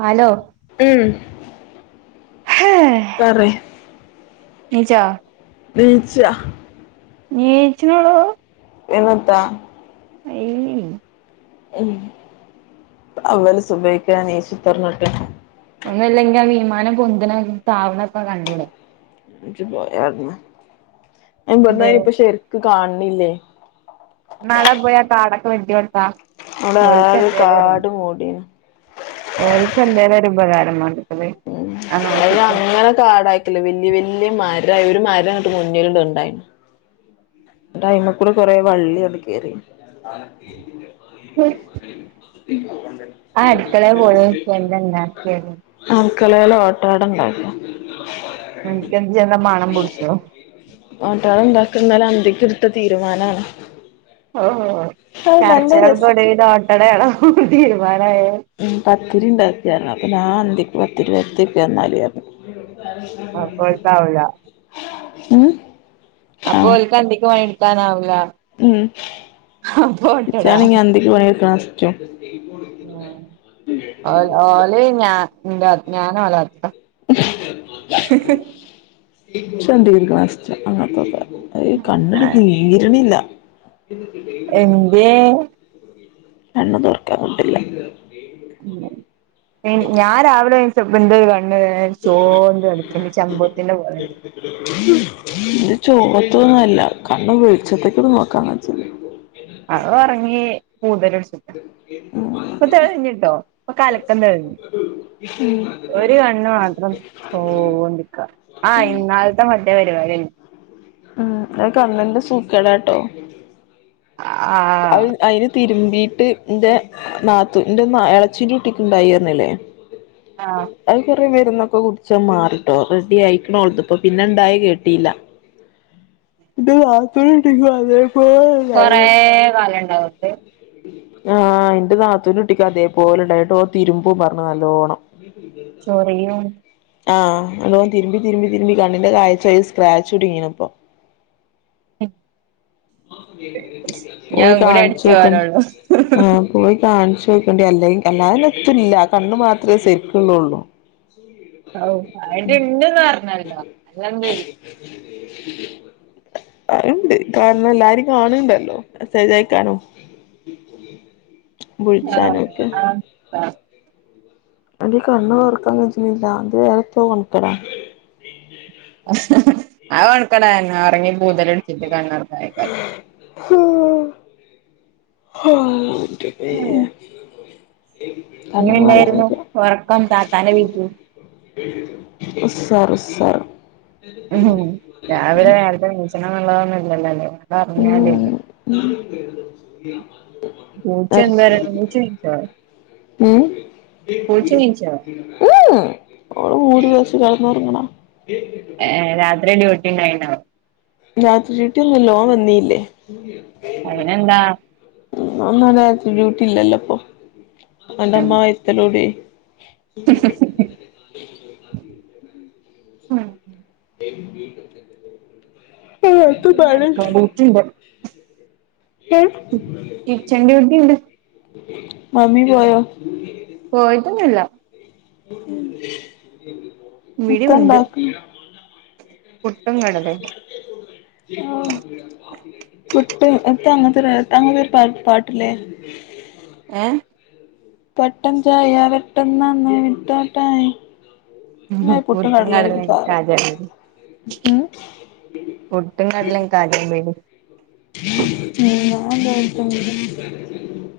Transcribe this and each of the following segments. Hello ഉം ഹെ പറയ് ണീച്ച നീച്ചാ നീച്ച്നോള്ളോ പിന്നെത്ത അയീ ഉം അവ്വല് സുബൈക്കന്നെ നീച്ചുത്തർന്ന്ട്ട് ഒന്ന്ല്ലെങ്കി ആ വിമാനം പൊന്ത്ണ താവ്ണാക്കെ കണ്ടൂടെ ജ് പോയാവ്ട്ന്ന് ന് ബട്ന്നയ്നിപ്പൊ ശെരിക്ക് കാണ് ണ്ല്ലേ ന്നാടെ പോയാ കാടൊക്കെ വെട്ടി കൊട്ത്താ നമ്മടെ ആക കാട് മൂട ഓർപ്പ എന്തോല ഒരു ഉപകാരമാണ് ഉ അ അങ്ങനെ കാടാക്കല വല്ിയ വല്ിയ മാ ഇും ആരങ്ങോട്ട് മുന്നിലണ്ട് ഉണ്ടായിു ടൈമക്കൂടെ കൊറെ വള്ളി എടുക്കയറി ഉ ആ അടുക്കള പോയക്കന്താ ക്കളയില ഓട്ടാട് ഉണ്ടാക്കുക എനക്ക് എന്ത് ചന്താ മണം പിൊടിച്ചോ കന്നല്ലതി കതിടുത്ത തീരുമാനമാണ് ഓ ചർച്ചകൾക്കൂടി തോട്ടടയാണ തീരുമാനം ഉ പത്തിരി ഇണ്ടാക്കത്തിരണം അപ്പൊ ന ത്തി വത്തിക്ക എന്നാലായിരുന്നു ആഹ കൊഴപ്പാവില്ല ഉം അപ്പൊ ആഹ് ഒക്ക് എന്തൊക്കും പണി എടുക്കാനാവില്ല ഉം ഇച്ചാ നങ്ങ അന്നക്കി വണിയടുക്കണ ആ ഓ ഓല ഞാൻ ഇന്താ ഞാന വലത്ത ശട്ട ചഡികർക്ക് വസ് അങ്ങനത്തോക്ക അ കണ്ണിട്ട നീരണില്ല എന്ത് കണ്ണ് തീർക്കാട്ടില്ല ഞാൻ രാവിലെ സബ ചോന്ത എടുക്കണ്ട് ചമ്പവത്തിന്റെ പോലണ്ട് ചുവ്ത്തൊന്നുംല്ല കണ്ണം വീളിച്ചത്തേക്കോടെ നോക്കാങ്ങ ചെയ ആ ഈ പൂതലടിച്ച് ഇപ്പൊ തെളിഞ്ഞിട്ടോ ഇപ്പൊ കലക്കം തെളിഞ്ഞ് ഒരു കണ്ണ് മാത്രം ചോവ്ണ്ടിക്ക ആഹ് ഇന്നാളത്തെ മറ്റേ പരിപാടിണ്ട് ഉം അ കണ്ണിന്റെ സൂക്കടാട്ടോ ആഹ് അവ് അതിന് തിരൂ വീട്ടി ന്റെ നാത്തു ന്റെ നാ എളച്ചിക്ക് കിട്ടി ഉണ്ടായിരിന്നില്ലേ ആഹ് മേരുന്നൊക്കെ കുടിച്ച മാറിട്ടോ റെഡി ആയിക്കണോളത്ത് പിന്നെ ഇണ്ടായി കേട്ടില്ല [unintelligible] കൊറേ ഇണ്ടായിനി കാലണ്ട് [unintelligible] ആഹ് എന്റെ നാത്തൂന്റെ കുട്ടിക്ക് അതേപോലെ ഉണ്ടായിട്ട് ഓ തിരുമ്പു പറഞ്ഞു നല്ലോണം ചൊറിയോ ആഹ് അതോൻ തിരുമ്പി തിരുമ്പി തിരുമ്പി കണ്ണിന്റെ കാഴ്ചേൽ സ്ക്രാച്ച് വീണിപ്പോ ഉം പോയി കൂടി അടിച്ച് കാണിച്ചോക്കാൻ പോരാള്ളൂ ആഹ് പോയി കാണ ചോദിക്കണ്ട്യല്ല അല്ലാതിന്നേ എത്തില്ല കണ്ണു മാത്രേ സരിക്കോള്ളള്ളൂ ഓ അയ്ൻ്റെ ഇണ്ട്ന്ന് പറഞ്ഞല്ലോ അല്ലാതെന്ത് ചെയ്യും. അയിണ്ട് കാരണം എല്ലാരും കാണണ്ടല്ലോ മെസേജയക്കാനും ആഹ് വിളിച്ചാനൊക്കെ ആഹ് അത് കണ്ണൊർക്കാൻ കഴഞ്ഞുന്നില്ല അത് വെറൊന്തൊ കൊണ്ടുത്തരാ ആ കൊഴക്കട ഒറങ്ങി പൂതലടിച്ചിട്ട് കണ്ണൊറ- ഹാ [unintelligible] എങ്ങനെ കണ്ണ്ന്ന് വെള്ളം ഇണ്ടായിരുന്നു വരാ ഒറക്കം താത്താന്റെ വീട്ടിൽ സർ ഉം രാവിലെ നേരത്തെ ഇണീച്ച് [unintelligible] ഒള്ളതൊന്നും ഇല്ലല്ലോല്ലെ പറഞ്ഞാലല്ലെ [unintelligible] എന്തേരം പൂച്ച നീച്ചോ പൂച്ച നീച്ചോ എഹ് ഒരു ദിവസം കെടന്നൊറങ്ങണം [unintelligible] ഏ രാത്രി ഡ്യൂട്ടി ഉണ്ടായിര്ന്ന? രാത്രി ഡ്യൂട്ടി ഒന്നുല്ല ഓൻ വന്നീല്ലേ അതിനെന്താ ഓവന്ന രാത്രിട്യൂട്ടി ഇല്ലല്ലോപ്പൊ അന്റെമ്മ ആയിരത്തലൂടി ആ ആ ത്തൂപണി അടുക്കള ഡ്യൂട്ടിണ്ട് കിച്ചൺ ഡൂണ്ടണ്ട് മമ്മി പോയൊ ഓ ഇതന്നൊല്ല ഉ ഇവിടെയുണ്ട് മൊത്തണ്ടാക്കി പുട്ടും കടല ആ പുട്ട് ത ത തങ്ങ വ പ പാട്ടില്ല ഏ പെട്ടെന്ന് ചായ പെട്ടെന്ന്ന്ന് വിട്ടോട്ടായി ആ പുട്ടും കടലയും കടല കാറ് കാജാമ്പേടി ഉം പുട്ടും കടല കാജാബീഡി ന്തട്ട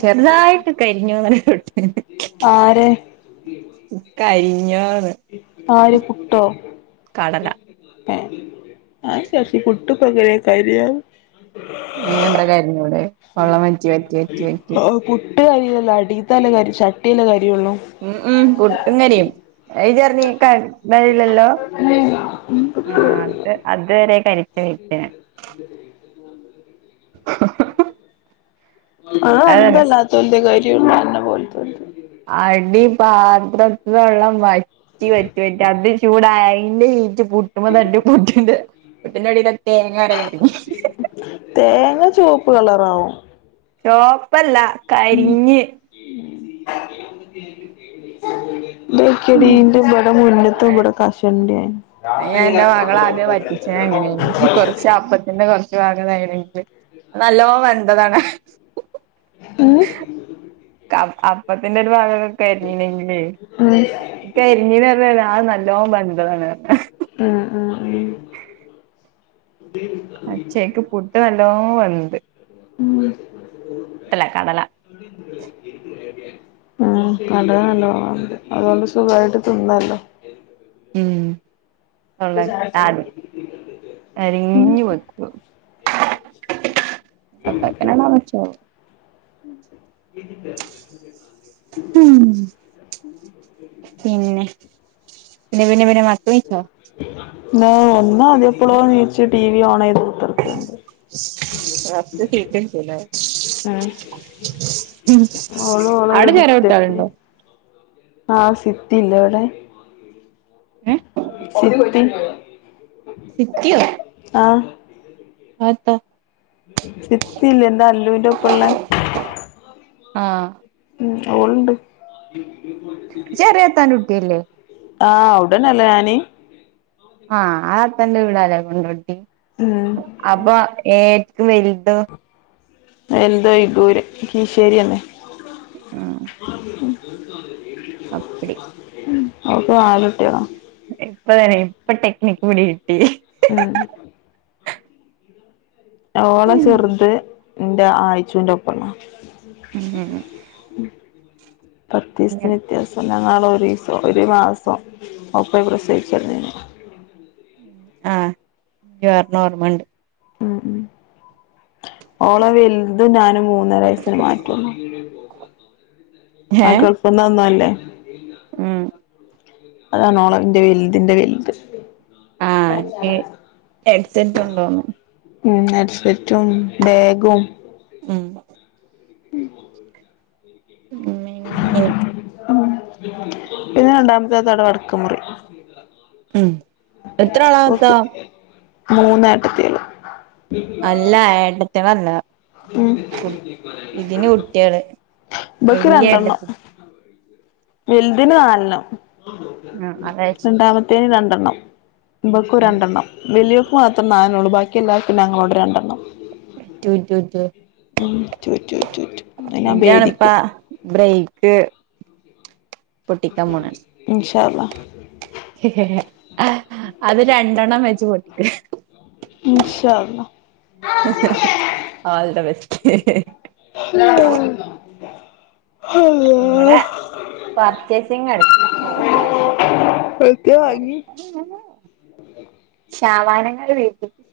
ചെറുതായിട്ട് കരിഞ്ഞുന്ന്ട്ടെ ആര് കരി പിഞ്ഞാ ആര് പുട്ടോ കടല ആ ആ പുുട്ടു വര കറിയാണ് ന എന്താ കാര്യം ഇവിടെ ആ കു പട്ട കരിയല്ല അടിത്ത കാര് ചട്ടിയ കയം ഉ ഉം പുട്ടും കരിയും ചർണി കരില്ലല്ലോ ആ അത് അതുവരെ കരി അ [inaudible] ആഹ് അതന്നെ അന്തല്ല തൊന്റെ കാര് ബ പാത്രത്തില വെള്ളം വ പറ്റി പറ്റി പറ്റി അത് ചൂടായി എന്റയും പുട്ടുമ്പതട്ടി പുട്ടിന്റെ പിന്നടി തേങ്ങ ചുവപ്പ് കളറാവോ ചോപ്പല്ല കരിഞ്ഞ് [inaudible] ഇക്കടീന്റെ ഇവിടെ മുന്നത്ത് അയ് ഇവിടെ കഷണ്ടായി ഞാൻ എന്റെ മകളെ ആദ്യം വറ്റിച്ചത് അങ്ങനെയായിരുന്നു കൊറച്ച് അപ്പത്തിന്റെ കൊറച്ച് ഭാഗം ഇതായിണെങ്കില് നല്ലോ വരണ്ടതാണ് പിന്നെ അപ്പത്തിന്റെ ഒരു ഭാഗം കരിഞ്ഞീനന്നേ ഉം ഉം കരിഞ്ഞീപറഞ്ഞ ആ നല്ലോ വെന്തതാണ് ആ ആ ആ അച്ചേക്ക് പുട്ടുവെല്ലോം ഓ വേന്ത് ഇല്ല കടല ഉം അതല്ലോ അതുകൊണ്ട് സുഖായിട്ട് തിന്നല്ലോ ഉം ഉള്ള കിട്ടാലും ഉം അരിഞ്ഞു വക്കൂ വേകാനാണോ വച്ചോ മൂ പിന്നെ പിന്നെപിന്നെ പിന്നെമ നോ ഒന്നതിൽ ഇപ്പോളോ നീച്ച് ടി വി ഓൺയ്തു [unintelligible] ഉം ഉം ഓള് ഓളൊരു അവിടെ ചേറാ ഡിക്റ്ററ്റ് കുട്ടികളുണ്ടോ ആ സിറ്റിയില്ലേ അവിടെ ഏ സി [inaudible] സിറ്റിയോ ആ താ ചിത്തിയില്ലോ എന്റെ അല്ലൂന്റെ ഒപ്പം ള്ളെ ആഹ് ഓള് ണ്ട് ചെറിയാത്താന്റെ കുട്ടി അല്ലേ ആ അവിടന്നല്ലേ ഞാന് ആ ആത്താന്റെ വീടാലെ കൊണ്ടോട്ടി ഉം അപ്പൊ ഏ പ്പം വൽ തോ വൽത് ഒയു കൂര്കിശ്ശേരിന്നെ ഉം അപ്പടി ഓൽക്ക് നാലു കുട്ടിയോളാ ഇപ്പ തന്നെ ഇപ്പൊ ടെക്നിക് പിടി ആ ഓള ചെർത് എന്റെ ആഴ്ചൂന്റെ ഒപ്പം ഉള്ളതാ ഉം പത്തീസത്തെ വ്യത്യാസം ഞങ്ങളെ ഒരീസം ഒരു മാസം ഒപ്പയി പ്രസവിച്ചകിടന്നില്ലേ ആഹ് ജോറിണം ഓർമ്മണ്ട് ഉ ഉ ഓള വലുത് ഞാനും മൂന്നര വയസിന് മാറ്റള്ളൂ ആ ഏഹ് ഗൾഫിൽന്ന് വന്നല്ലേ ഉം അതാണോളവിന്റെ വലുതിന്റെ വലുത് ആഹ് എനിക്ക് ഹെഡ്സെറ്റ് കൊണ്ടോന്ന് ഉം ഹെഡ്സെറ്റും ബാഗും ഉം [unintelligible] ഉം പിന്നെ രണ്ടാമത്തെതവടക്ക് മുറി ഉം എത്ര ആളാവത്ത മൂന്നേട്ടത്തികള് അല്ല ഏട്ടത്തെ വല്ല ഉം കുട്ടിയാള് വല്യ ബക്ക്‌രണ്ടെണ്ണം ഏട്ടത്തി വലുതിനി നാല് എണ്ണ ആഹ് അതാ ചോയ്ച്ചെ രണ്ടാമത്തേതിന് രണ്ട് [unintelligible] ഇവൾക്കും രണ്ടെണ്ണം വലിയ മാത്രം നാലെണ്ണം ഉള്ളൂ ബാക്കി എല്ലാവർക്കും ഞങ്ങളോട് രണ്ടെണ്ണം റ്റു റ്റു റ്റു ഉം [unintelligible] ഞാൻ ഇജാണിപ്പ ഭേദിക്കും ബ്രേക്ക് പൊട്ടിക്കാൻ പോണെ ആണ് ഇൻശാ അള്ളാ അത് രണ്ടെണ്ണം വെച്ച് പൊ ഇശാ ഓൾ ദ ബെസ്റ്റ് ങ്ങടെ പർച്ചേസിങ് നടത്തി ചെറുതായിട്ട് എത്താ വാങ്ങി ചാവാനങ്ങാള് വേതിപ്പിച്ച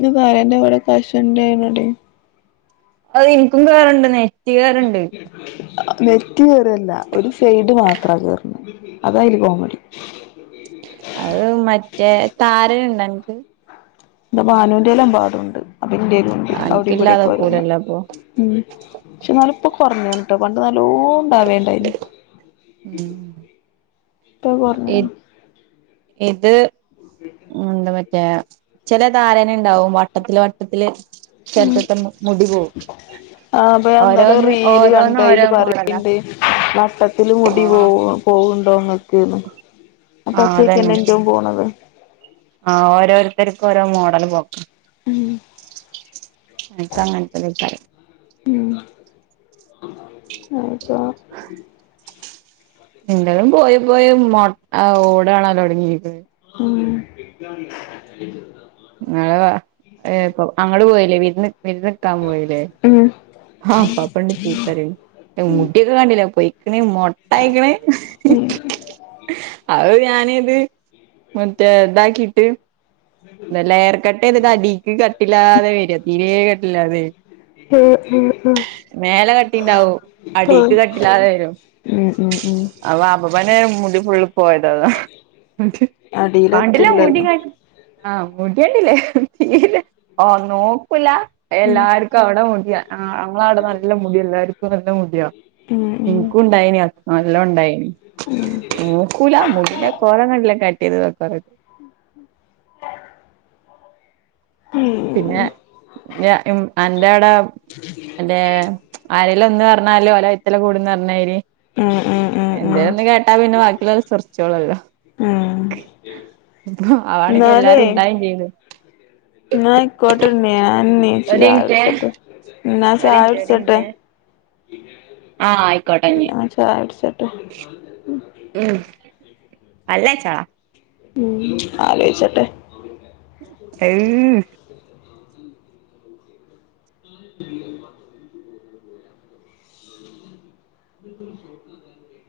സറ്റെ കവിടെ കാശന്റെനട അത് എനിക്കും വേറണ്ടന്ന തീരാാറുണ്ട് മ ക കേയറല്ല ഒരു ഫെയ്ഡ് മാർും അത്ര ചേർന്ന അതായില് കോമഡി അത് മറ്റേ താര ഉണ്ട ക്ക ഇന്താ മാനുവിന്റെ എല്ലാം പാടുണ്ട് അന്റെരുും ഉണ്ട് അവിടെ ഇവിടെൊക്കെ വര അൻക്കില്ലാതാക്കൂലല്ലോ അപ്പൊ ഉ പക്ഷപ്പോ കുറഞ്ഞ ട്ടോ കണ്ട നാലോ ആ വേണ്ടായിന്ന് ഉം ഇപ്പ പറഞ്ഞാണ് ഇത് എന്താ മറ്റേ ചില ധാരണ ഉണ്ടാവും വട്ടത്തില് വട്ടത്തില് ഉ ചെലത്തത്തെ മുടി പോവും ആ അപ്പ എന്നാലും ഓരോന്ന് റീല് ഓരോന്ന് കണ്ട ഓരോ അതില് മോഡലാ പറയണ്ട് വട്ടത്തില് മുടി പോ ആഹ് പോകണ്ട് റോങ്ങ് അ പച്ചക്കെ എ എറ്റവും പോണത് ആ ഓരോരുത്തർക്കും ഓരോ മോഡല് പോക്കും ഉം എക്ക അങ്ങനത്തെക്ക ഉ അത്തോ എന്താലും പോയി പോയി മ ഓടയാണല്ലോ ഒടങ്ങിത്് ഉ അളവാ [unintelligible] അങ്ങട്ട് പോയിലെ വിര്ന്ന് വിര്ന്ന്ക്കാൻ പോയിലെ ഉം ആ ഇപ്പപ്പ ഇണ്ട് ചീത്ത പറിണ് ഏ മുട്ടിയൊക്കെ കണ്ട്ലെ പൊയ്ക്ക്ണ് മൊട്ടയിക്ക്ണ് ഉം ഉം അ ഞാന ഇത് മറ്റേ ഇതാക്കിട്ട് എ ലയർ കട്ടതിട്ട് അടിക്ക് കട്ടില്ലാതെ വരും തീരേ കട്ടില്ലാതെ ഉം ഉം മേലെ കട്ടിണ്ടാവു ആഹ് അടിക്ക് കട്ടില്ലാതെ വരും ഉം ഉം ഉം അപ്പപ്പിന്നെ മുടിഫുൾ പോയത അതാ കണ്ടില്ല അടീലെത്തില്ലല്ലോ ആഹ മുടിയണ്ടില്ലേ തീരെ ഓ നോക്കൂല ഉം എല്ലാർക്കും അവിടെ മുടിയാ അവ അവിടെ നല്ല മുടി എല്ലാർക്കും നല്ല മുടിയ ഉം ഉം നിനിക്കും ഉണ്ടായെന നല്ല ഉണ്ടായെ ന നോക്കൂല മുടിൻ കോല കണ്ടിലൊക്ക കറക് [inaudible] ഉം പിന്നെ എന്റെ അന്റെടെ എന്റെ ആരില ഒന്ന് പറഞ്ഞാലും അല ഇത്തല കൂടുന്ന ന്നായിരി ഉം ഉം ഉം ഉം എന്തേലന്ന് കേട്ടാ പിന്നെ ബാക്കിലല്ലയുള്ളരെ ശുറിച്ചോളല്ലോ ഉം സെർച്ചചൊള്ളൂവല്ലോ അവണെങ്ക എല്ലാരും ഉണ്ടായയും ചെയ്ത് [unintelligible] എന്നായിക്കോട്ട് ഒരു മിനിറ്റേ ചായകുടിച്ചോട്ടെ എന്ന ചായ കുടിച്ചോട്ടേ ആ ആയിക്കോട്ടെഞ്ഞ്. ചായ കുടിച്ചട്ടെ [inaudible] ഉം. പല്ലേച്ചാളാ ഉം ആലോയ്ച്ചട്ടെ. [inaudible] [inaudible] [inaudible]